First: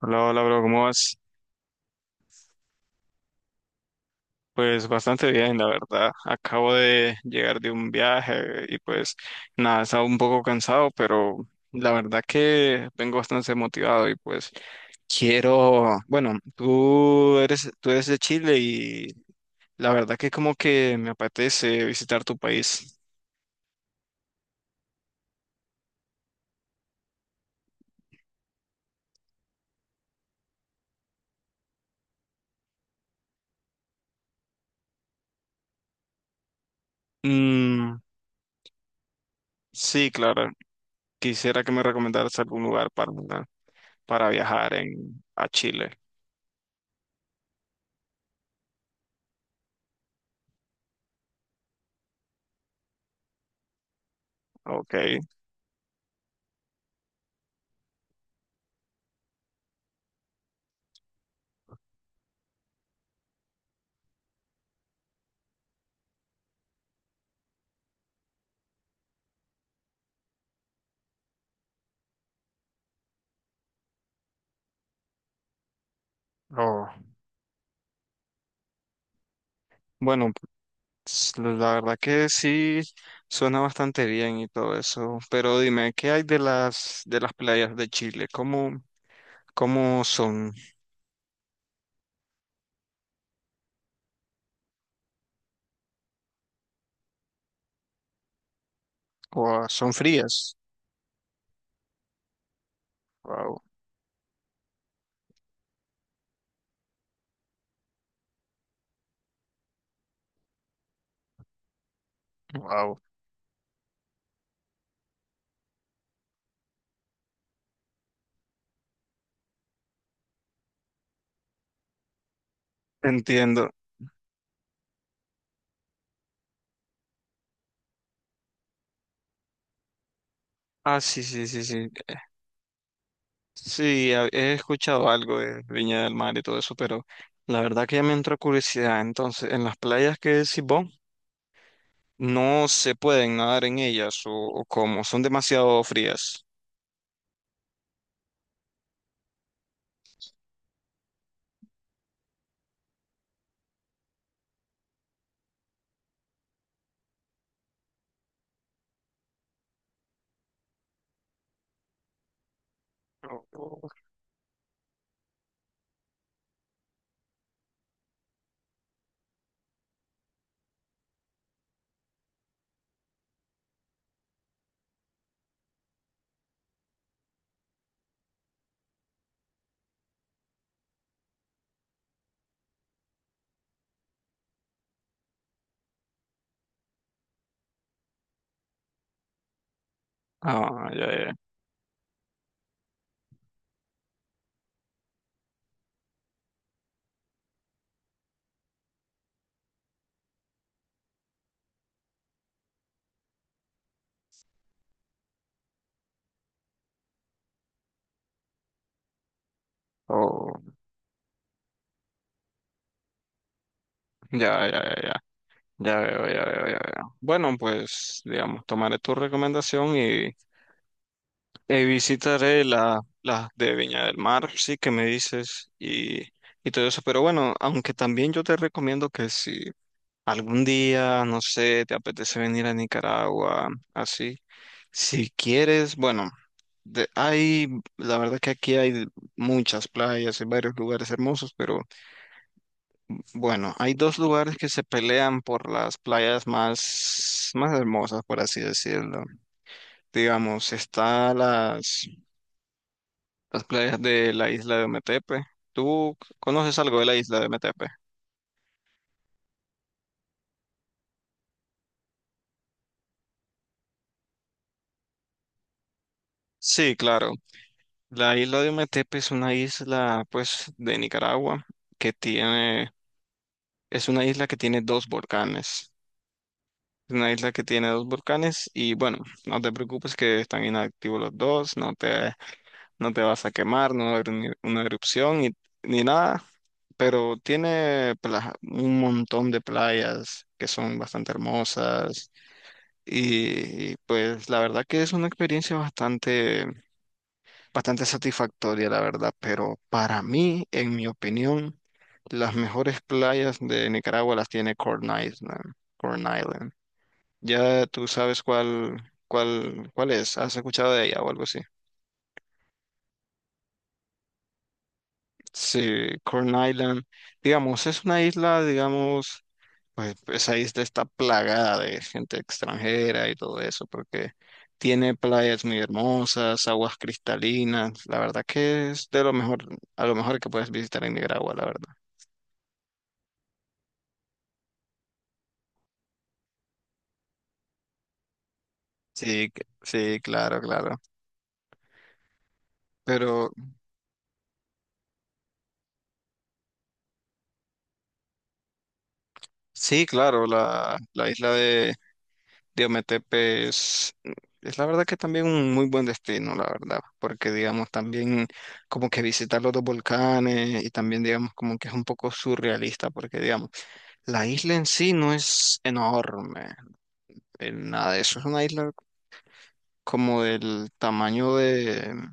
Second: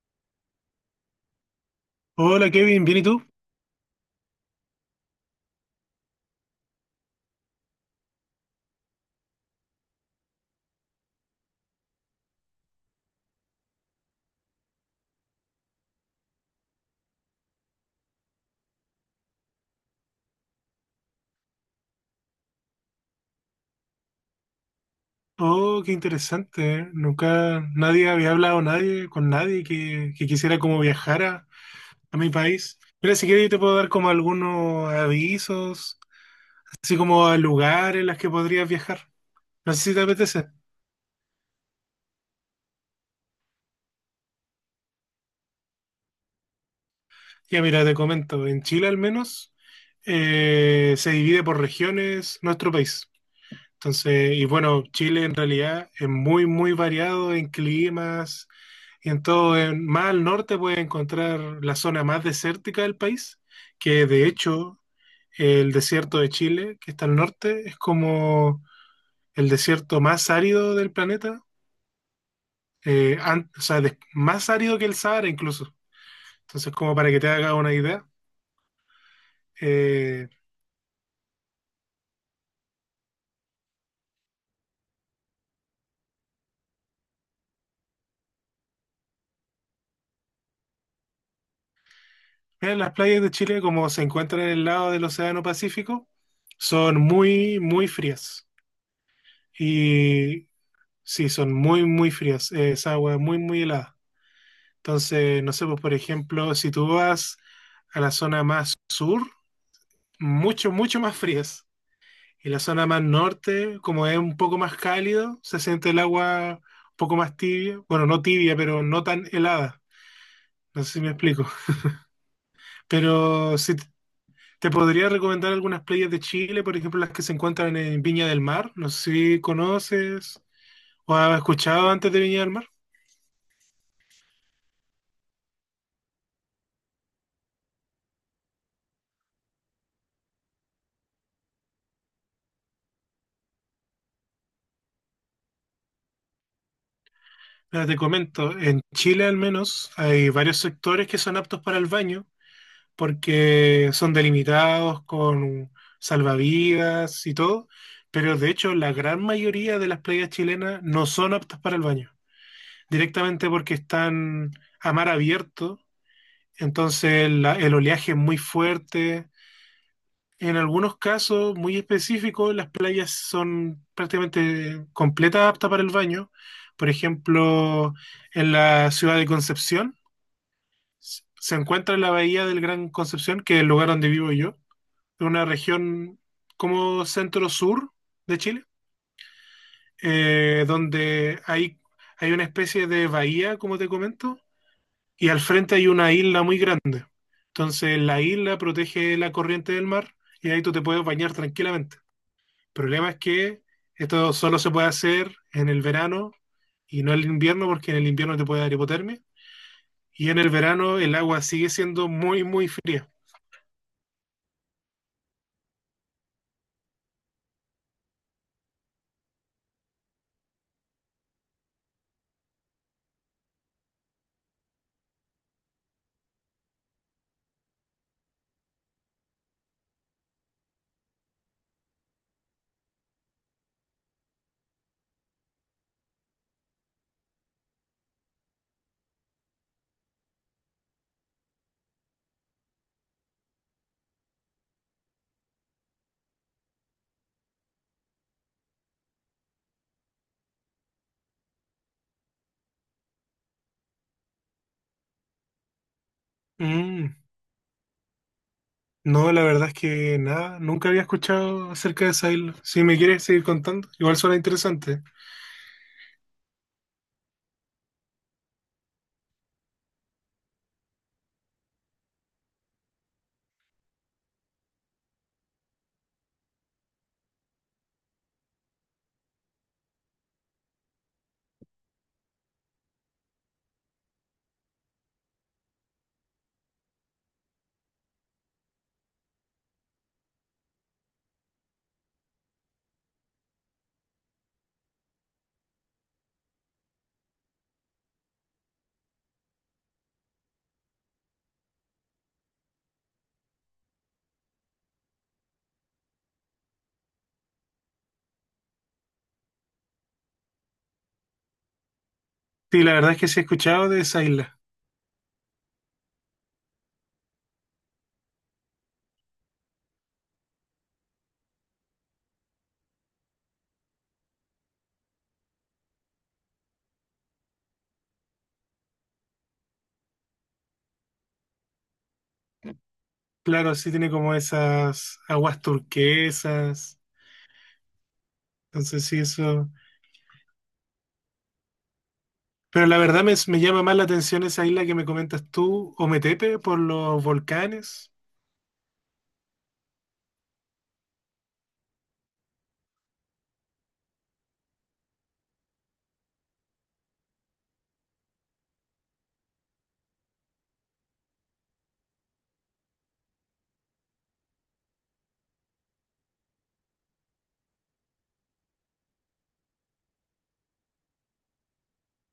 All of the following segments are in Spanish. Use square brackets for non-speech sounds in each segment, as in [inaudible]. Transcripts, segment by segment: Hola, hola, bro, ¿cómo vas? Hola Kevin, ¿bien y tú? Pues bastante bien, la verdad. Acabo de llegar de un viaje y pues nada, estaba un poco cansado, pero la verdad que vengo bastante motivado y pues quiero, bueno, tú eres de Chile y la verdad que como que me apetece visitar tu país. Oh, qué interesante. ¿Eh? Nunca nadie había hablado nadie con nadie que, quisiera como viajar a mi país. Mira, si quieres yo te puedo dar como algunos avisos, así como a Mm, lugares en los que podrías viajar. No sé si te sí, apetece. claro, quisiera que me recomendaras algún lugar para viajar en, a Chile. Ya mira, te comento, en Chile al menos se divide por regiones nuestro país. Entonces, y bueno, Ok. Chile en realidad es muy, muy variado en climas. Y en todo, más al norte puedes encontrar la zona más desértica del país, que de hecho el desierto de Chile, que está al norte, es como el desierto más árido del planeta. O sea, más árido que el Sahara incluso. Entonces, Oh. como para que te haga una idea, eh, Bueno, la verdad que sí suena bastante bien y todo eso, pero dime, ¿qué hay de las playas de Chile? ¿Cómo, cómo son? mira, las playas de Chile, como se encuentran en el lado del Océano Pacífico, son muy, muy frías. Guau, ¿son Y frías? sí, son muy, muy frías. Es agua muy, muy Wow, helada. Entonces, no sé, pues por ejemplo, si tú vas a la zona más sur, mucho, mucho más frías. Y la zona wow. más norte, como es un poco más cálido, se siente el agua un poco más tibia. Bueno, no tibia, pero no tan helada. No sé si me explico. [laughs] Pero Entiendo. si t- te podría recomendar algunas playas de Chile, por ejemplo, las que se encuentran en Viña del Mar. No sé si conoces Ah, o sí, has sí, sí, escuchado sí. antes de Viña del Mar. Sí, he escuchado algo de Viña del Mar y todo eso, pero la verdad que ya me entró curiosidad. Entonces, en las playas que decís vos, no se pueden nadar en ellas o cómo, son demasiado frías. Mira, te comento, en Chile al menos hay varios sectores que son aptos para el baño porque son delimitados con salvavidas y todo, pero de hecho la gran mayoría de las playas chilenas no son aptas para el baño, Oh, directamente porque oh. están a mar abierto, entonces el oleaje es muy fuerte. En algunos casos muy específicos, las playas son prácticamente completas aptas para el baño. Por ejemplo, en la ciudad de Concepción, se encuentra la bahía del Gran Concepción, que es el lugar donde vivo yo, una región como centro-sur de Chile, Ah, ya, ya. donde hay una especie de bahía, como te comento, y al frente hay una isla muy grande. Entonces la isla protege la corriente del mar y ahí tú te puedes bañar tranquilamente. El problema es que esto solo se puede hacer en el verano y no en el invierno, porque en el invierno te puede dar hipotermia. Y en el Oh, verano el agua sigue siendo muy, muy fría. ya, ya, ya, ya. Ya veo, ya veo, ya veo. Bueno, pues, digamos, tomaré tu recomendación y visitaré la, las de Viña del Mar, sí, que me dices, y todo eso. Pero bueno, aunque también yo te recomiendo que si algún día, no sé, te apetece venir a Nicaragua, así. Si quieres, bueno, hay, la verdad que aquí hay muchas playas y varios lugares hermosos, pero bueno, hay dos lugares que se pelean por las playas más, más hermosas, por así decirlo. Digamos, está las playas de la isla de Metepe. ¿Tú conoces algo de la Mm. isla de Metepe? No, la verdad es que nada, nunca había escuchado acerca de esa isla. Si me quieres seguir contando, igual suena interesante. Sí, claro. La isla de Ometepe es una isla, pues, de Nicaragua que tiene, es una isla que tiene dos volcanes. Es una isla que tiene dos volcanes y bueno, no te preocupes que están inactivos los dos, no te, no te vas a quemar, no va a haber una erupción ni, ni nada, pero tiene un montón de playas que son bastante hermosas y pues la verdad que es una experiencia bastante satisfactoria, la verdad, pero para mí, en mi opinión, las mejores playas de Nicaragua las tiene Corn Island. Corn Island. Ya tú sabes cuál, cuál, cuál es, has escuchado de ella o algo así. Sí, la verdad es que sí he escuchado de esa isla. Sí, Corn Island, digamos, es una isla, digamos, pues esa isla está plagada de gente extranjera y todo eso, porque tiene playas muy hermosas, aguas cristalinas, la verdad que es de lo mejor, a lo mejor que puedes visitar en Nicaragua, la verdad. Claro, sí tiene como esas aguas turquesas. Entonces sí, Sí, eso. sí, claro, claro. Pero la verdad Pero me llama más la atención esa isla que me comentas tú, Ometepe, por los volcanes. sí, claro, la isla de Diometepe es la verdad que también un muy buen destino, la verdad, porque digamos también como que visitar los dos volcanes y también digamos como que es un poco surrealista, porque digamos, la isla en sí no es enorme, nada de eso, es una isla como del tamaño de...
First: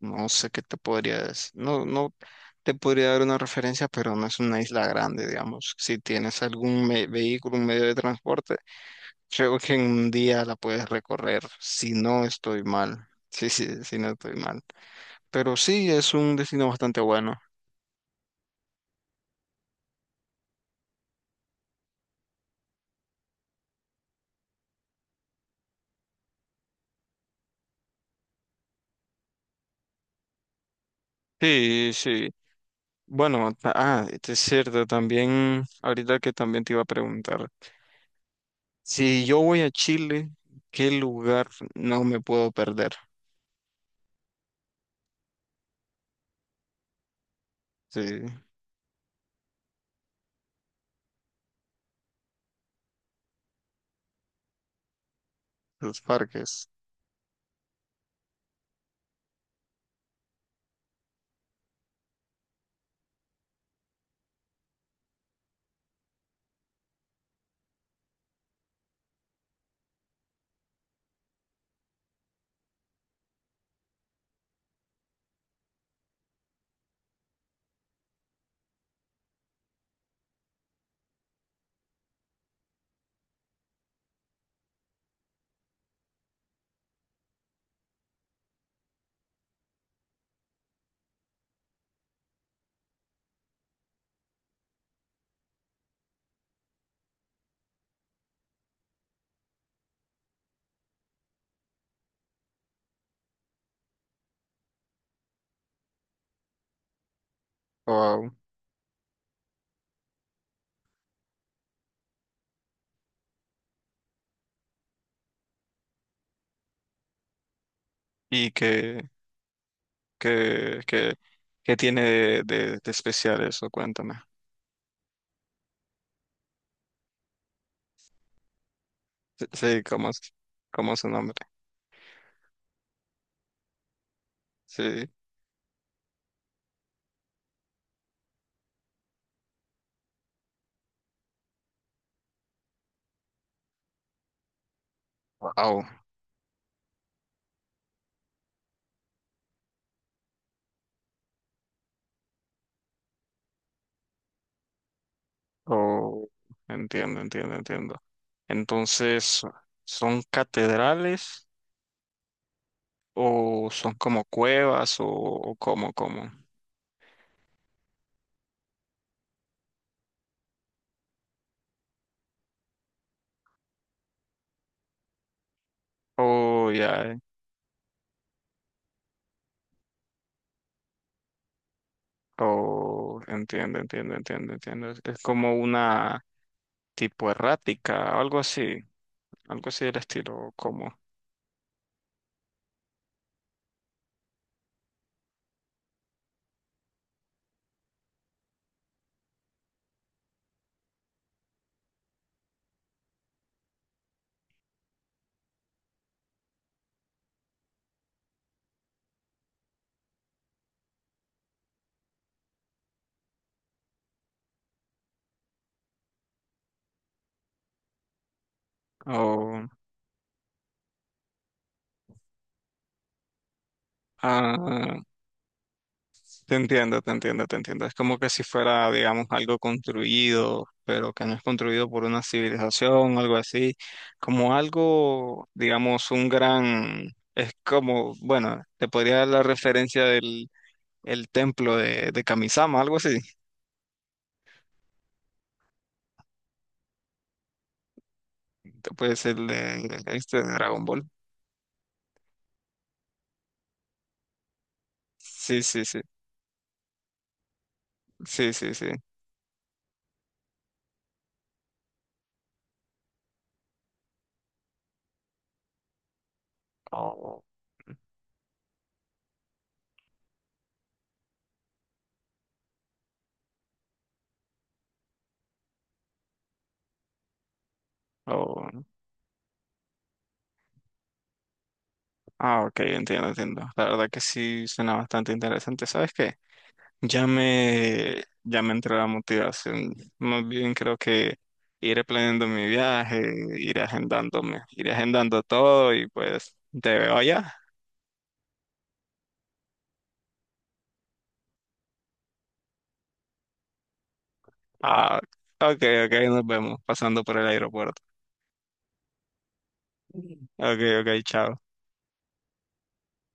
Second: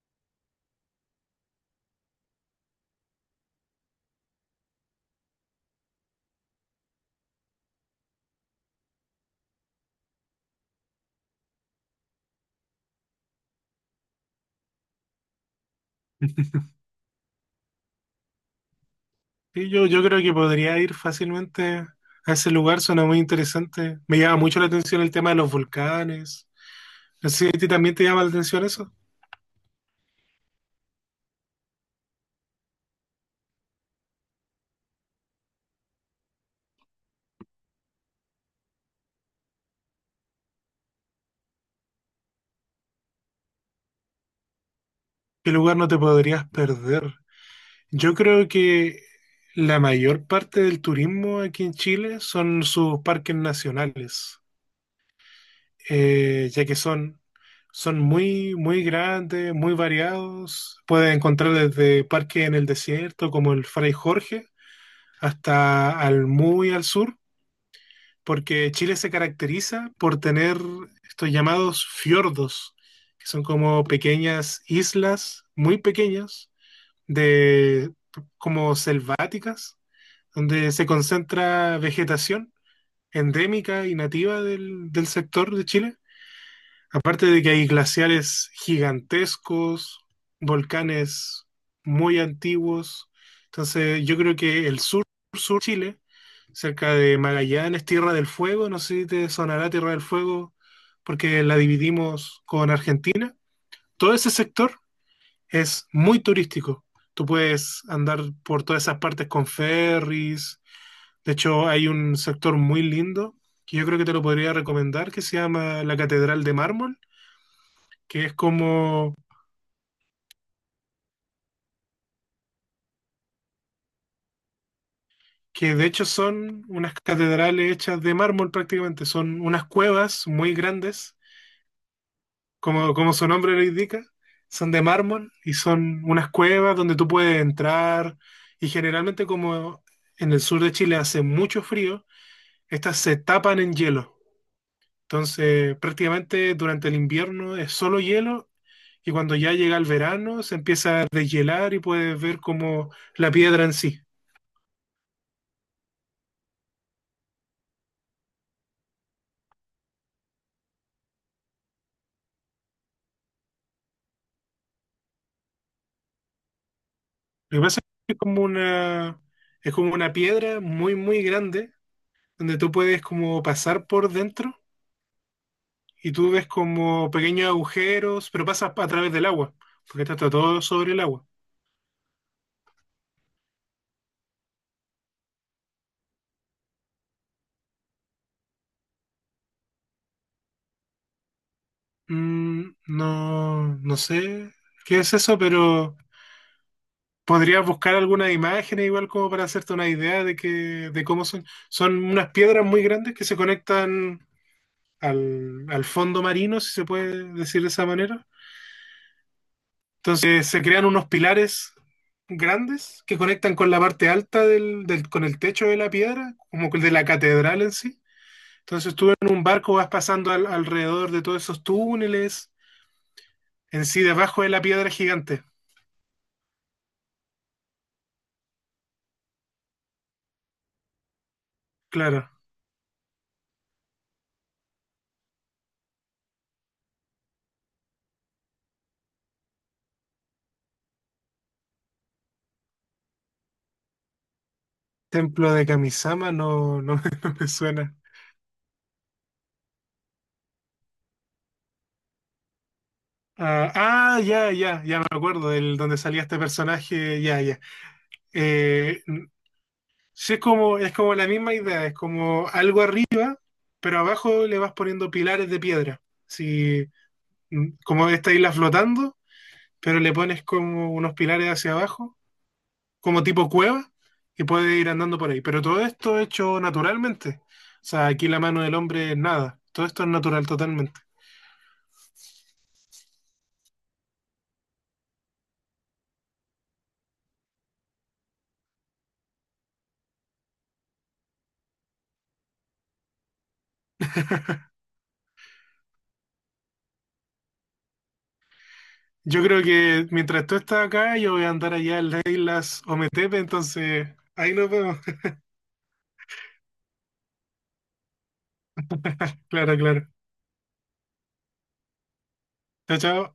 No sé qué te podrías, no te podría dar una referencia, pero no es una isla grande, digamos. Si tienes algún vehículo, un medio de transporte, creo que en un día la puedes recorrer, si no estoy mal. Sí, sí, si no estoy mal. Pero sí, es un destino bastante bueno. Sí, yo creo que podría ir fácilmente a ese lugar, suena muy interesante. Me llama mucho la atención el tema de los volcanes. No sé si a ti también te llama la atención eso. Sí, sí. Bueno, este es cierto, también, ahorita que también te iba a preguntar, si yo voy a Chile, ¿qué lugar no me puedo perder? ¿Qué lugar no te podrías perder? Sí, Yo creo que la mayor parte del turismo aquí en Chile son sus parques nacionales, los ya parques. que son muy, muy grandes, muy variados. Puedes encontrar desde parques en el desierto como el Fray Jorge hasta al muy al sur porque Chile se caracteriza por tener estos llamados fiordos, que son como pequeñas islas, muy pequeñas, de como selváticas, donde se concentra vegetación endémica y nativa del sector de Chile. Aparte de que hay glaciares gigantescos, volcanes muy antiguos, entonces yo creo que el sur, sur Chile, cerca de Magallanes, Tierra del Fuego, no sé si te sonará Tierra del Fuego, porque la dividimos con Argentina. Todo ese sector es muy turístico. Tú puedes andar Wao. por todas esas partes con ferries. De hecho, hay un sector muy lindo que yo creo que te lo podría recomendar, que se llama la Catedral de Mármol, que es ¿Y qué, como qué, qué tiene de, de especial eso? Cuéntame. que de hecho son unas catedrales hechas de mármol prácticamente, son Sí, unas sí, cuevas muy cómo es su grandes, nombre? Como su nombre lo indica, son de Sí. mármol y son unas cuevas donde tú puedes entrar y generalmente como en el sur de Chile hace mucho frío, estas se tapan en hielo. Entonces, Wow. prácticamente durante el invierno es solo hielo y cuando ya llega el verano se empieza a deshielar y puedes ver como la piedra en sí. Oh, entiendo, entiendo, entiendo. Entonces, ¿son catedrales o son como cuevas o cómo, cómo? Lo que pasa es que es como es como una piedra muy, muy grande, donde tú puedes como pasar por dentro y tú ves Oh, ya. como Eh. pequeños agujeros, pero pasas a través del agua, porque está todo sobre el agua. Oh, entiendo, entiendo, entiendo, entiendo. Es como una tipo errática, algo así del estilo, como. Mm, no, no sé qué es eso, pero podrías buscar algunas imágenes igual como para hacerte una idea de que, de cómo son. Son unas piedras muy grandes que se conectan al fondo marino, si se puede decir de esa manera. Entonces se crean unos pilares grandes que conectan con la parte alta con el techo de la piedra, como el de la catedral en sí. Entonces tú en un Oh, barco vas pasando alrededor de todos esos túneles, en sí debajo de la piedra ah. gigante. Te entiendo, te entiendo, te entiendo. Es como que si fuera, digamos, algo construido, pero que no es construido por una Claro. civilización, algo así, como algo, digamos, un gran, es como, bueno, te podría dar la referencia del el templo de Kamisama, algo así. Templo de Kamisama no, no, [laughs] no me suena. Te puede ser de, este, de Dragon Ball. Ah, ah, ya, ya, ya me acuerdo Sí, del sí, donde sí, salía este personaje, ya, ya. sí, sí, sí. Eh, sí, es como la misma idea, es como algo arriba pero abajo le vas poniendo pilares de piedra. Si, Oh. mm, como esta isla flotando, pero le pones como unos pilares hacia abajo, como tipo cueva, y puedes ir andando por ahí. Pero todo esto hecho naturalmente. O sea, aquí la mano del Oh, hombre es nada. Todo esto es natural totalmente. ah, ok, entiendo, entiendo. La verdad que sí suena bastante interesante. ¿Sabes qué? Ya me entró la motivación. Más bien creo que iré planeando mi viaje, iré agendándome, iré agendando todo y pues te veo allá. Yo creo que mientras tú estás acá, yo voy a andar allá en las islas Ometepe, entonces ahí nos vemos. Ah, [laughs] ok, ok, nos vemos pasando por el aeropuerto. Claro, claro. Ok, ok, chao. Chao, chao.